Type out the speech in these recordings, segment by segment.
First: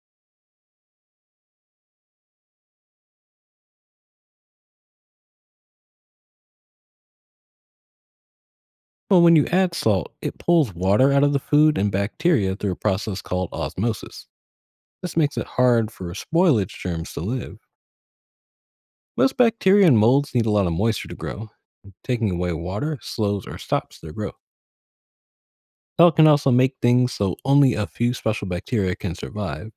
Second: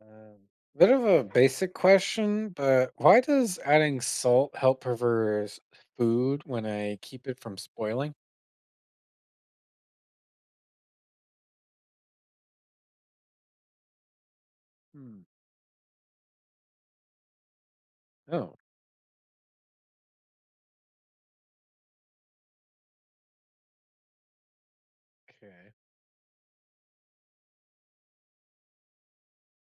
Um, Bit of a basic question, but why does adding salt help preserve food when I keep it from spoiling? Well, when you add salt, it pulls water out of the food and bacteria through a process called osmosis. This Hmm. makes it hard for spoilage germs to live. Oh, Most bacteria and molds need a lot of moisture to grow. Taking away water slows or stops their growth. okay. Salt can also make things so only a few special bacteria can survive.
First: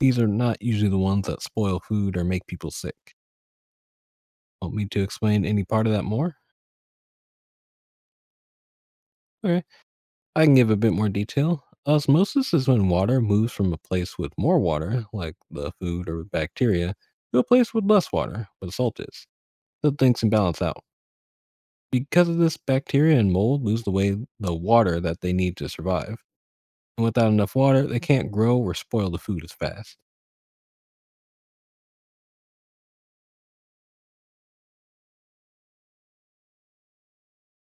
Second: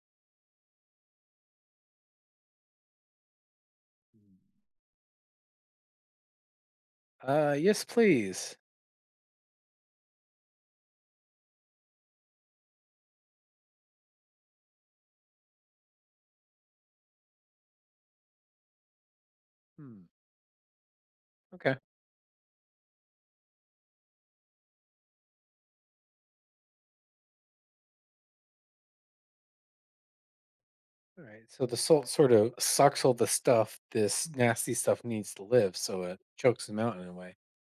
These are not usually the ones that spoil food or make people sick. Mm. Want me to explain any part of that more? Yes, please. Okay. I can give a bit more detail. Osmosis is when water moves from a place with more water, like the food or bacteria, to a place with less water, but salt is. So Hmm. things can balance out. Okay. Because of this, bacteria and mold lose the way the water that they need to survive. And without enough water, they can't grow or spoil the food as fast. All right. So the salt sort of sucks all the stuff this nasty stuff needs to live, so it chokes them out in a way.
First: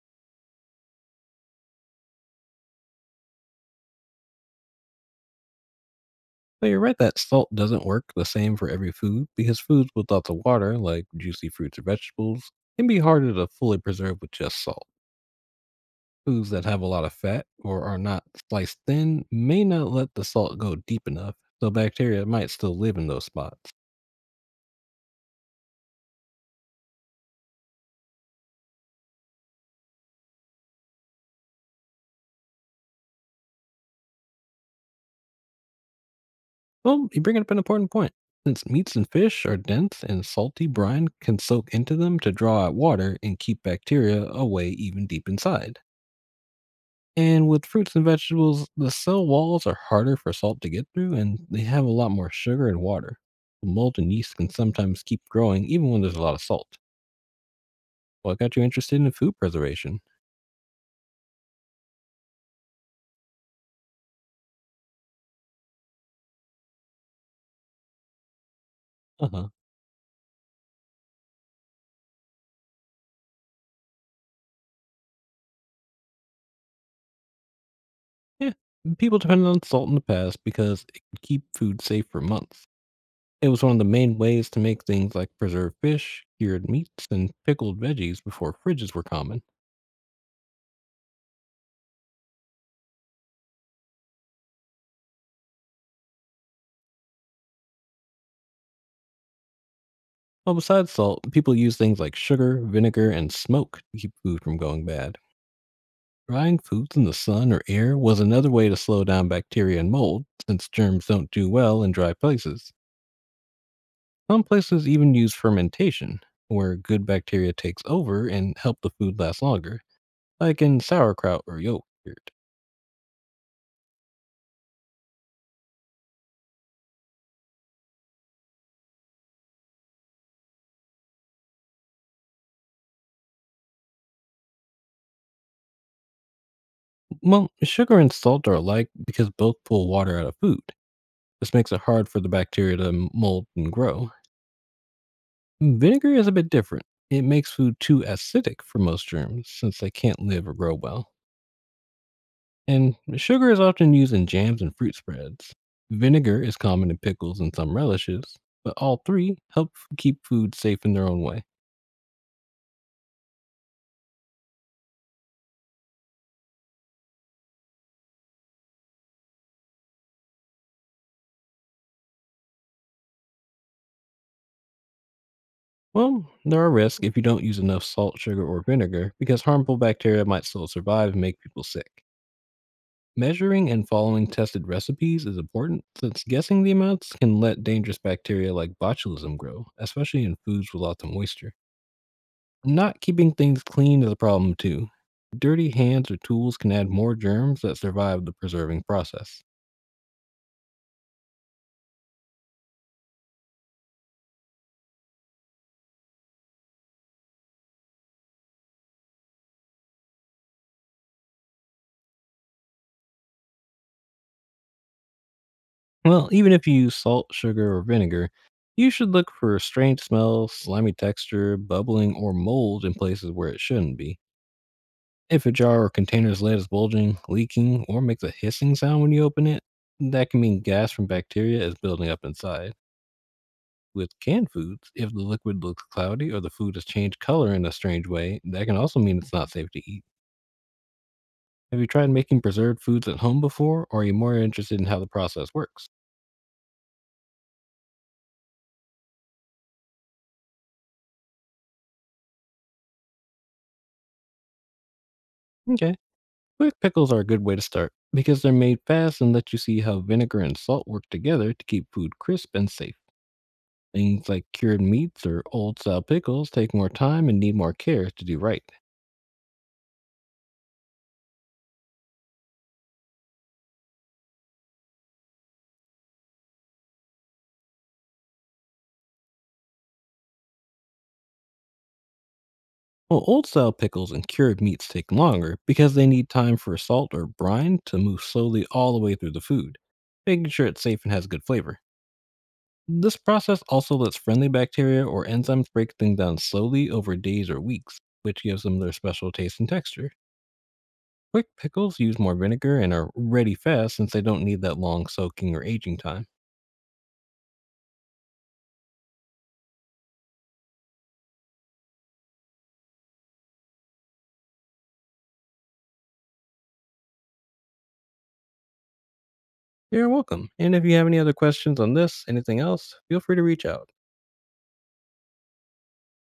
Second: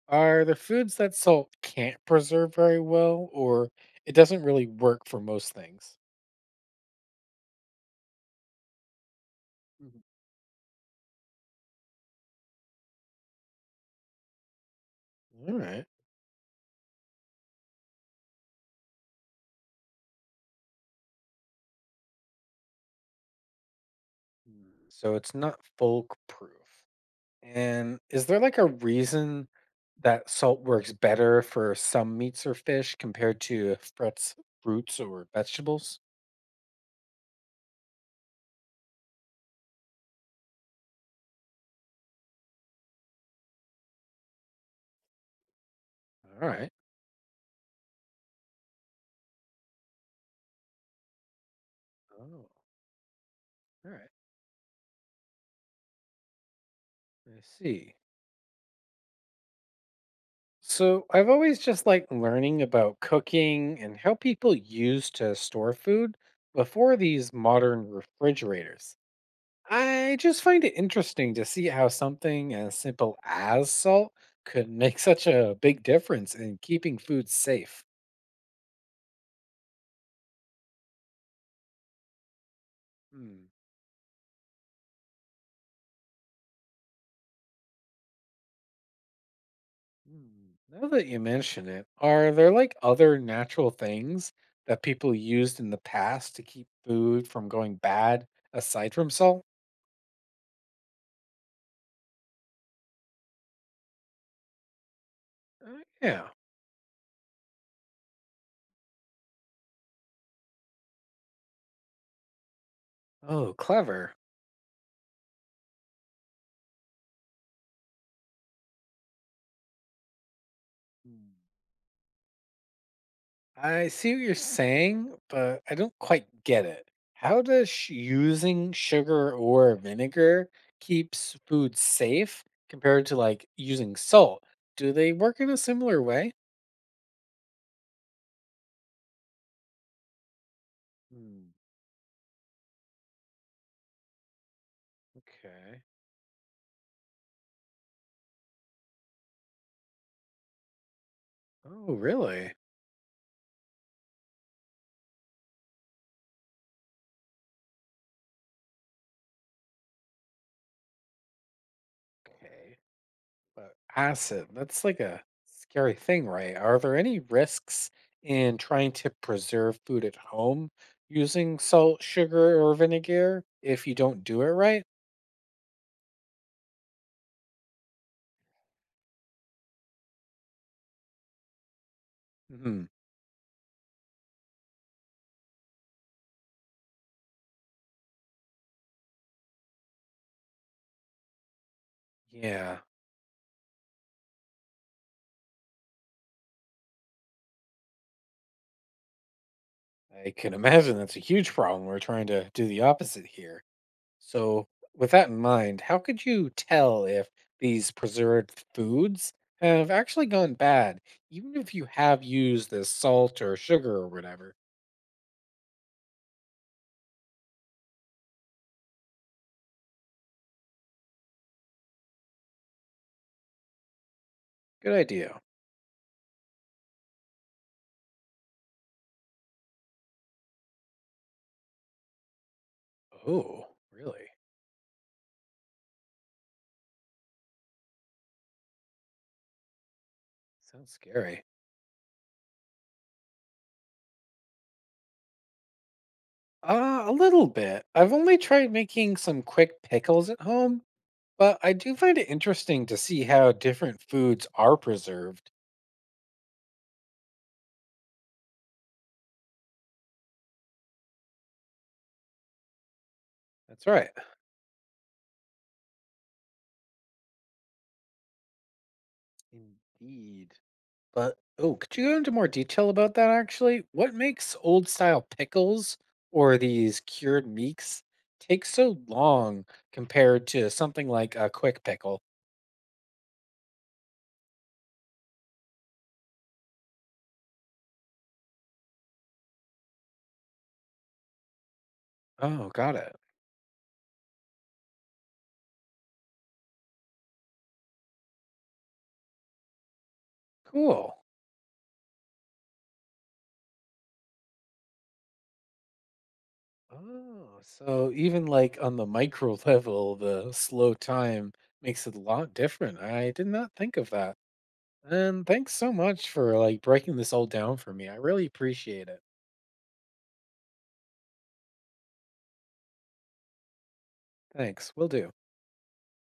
Are there foods that salt can't preserve very well, or it doesn't really work for most things? So you're right that salt doesn't work the same for every food because foods Mhm. with lots of water, like juicy fruits or vegetables, can be harder to fully preserve with just salt. All right. Foods that have a lot of fat or are not sliced thin may not let the salt go deep enough, so bacteria might still live in those spots. Mm. So it's not foolproof. And is there like a reason that salt works better for some meats or fish compared to frets, fruits, or vegetables? Well, you bring up an important point. Since meats and fish are dense and salty brine can soak into them to draw out water and keep bacteria away even deep inside. All right. And with fruits and vegetables, the cell walls are harder for salt to get through and they have a lot more Oh, sugar and water. all Mold right. and yeast can sometimes keep growing even when there's a lot of salt. I see. What got you interested in food preservation? So I've always just liked learning about cooking and how people used to store food before these modern refrigerators. Uh huh. I just find it interesting to see how something as simple as salt could make such a big difference in keeping food safe. Yeah, people depended on salt in the past because it could keep food safe for months. It Hmm. was one of the main ways to make things like preserved fish, cured meats, and pickled veggies before fridges were common. Hmm, now that you mention it, are there like other natural things that people used in the past to keep food from going bad aside from salt? Well, besides salt, people used things like sugar, vinegar, and smoke to keep food from going bad. Yeah. Drying foods in the sun or air was another way to slow down bacteria and mold, since germs don't do well in dry places. Oh, clever. Some places even use fermentation, where good bacteria takes over and help the food last longer, like in Hmm. sauerkraut or yogurt. I see what you're saying, but I don't quite get it. How does using sugar or vinegar keeps food safe compared to like using salt? Do they work in a similar way? Well, sugar and salt are alike because both pull water out of food. Hmm, This makes it hard for the bacteria to mold and grow. okay. Vinegar is a bit different. It makes food too acidic for most germs since they can't live or grow well. Oh, really? And sugar is often used in jams and fruit spreads. Vinegar is common in pickles and some relishes, but all three help keep food safe in their own way. Okay. But acid, that's like a scary thing, right? Are there any risks in trying to preserve food at home using salt, sugar, or vinegar if you don't do it right? Well, there are risks if you don't use enough salt, sugar, or vinegar because harmful bacteria might still survive and make people sick. Hmm. Measuring and following tested recipes is important since guessing the amounts can let dangerous bacteria like botulism grow, especially in foods with lots of moisture. Yeah, Not keeping things clean is a problem too. Dirty hands or tools can add more germs that survive the preserving process. I can imagine that's a huge problem. We're trying to do the opposite here. So, with that in mind, how could you tell if these preserved foods have actually gone bad, even if you have used this salt or sugar or whatever? Well, even if you use salt, sugar, or vinegar, you should look for strange smells, slimy texture, bubbling, or mold in places where it shouldn't be. Good idea. If a jar or container's lid is bulging, leaking, or makes a hissing sound when you open it, that can mean gas from bacteria is building up inside. Oh, With really? canned foods, if the liquid looks cloudy or the food has changed color in a strange way, that can also mean it's not safe to eat. Sounds scary. Have you tried making preserved foods at home before, or are you more interested in how the process works? A little bit. I've only tried making some quick pickles at home, but I do find it interesting to see how different foods are preserved. Okay, quick pickles are a good way to start because they're made fast and let you see how vinegar and salt work together to keep food crisp and safe. That's right. Things like cured meats or old style pickles take more time and need more care to do right. Indeed. But, oh, could you go into more detail about that actually? What makes old style pickles or these cured meats take so long compared to something like a quick pickle? Well, old style pickles and cured meats take longer because they need time for salt or brine to move slowly all the way through the food, making sure it's safe and has good flavor. Oh, got it. This process also lets friendly bacteria or enzymes break things down slowly over days or weeks, which gives them their special taste and texture. Cool. Quick pickles use more vinegar and are ready fast since they don't need that long soaking or aging time. Oh, so even like on the micro level, the slow time makes it a lot different. I did not think of that. And thanks so much for like breaking this all down for me. I really appreciate it. You're welcome. And if you have any other questions on this, anything else, feel free to reach out. Thanks. Will do.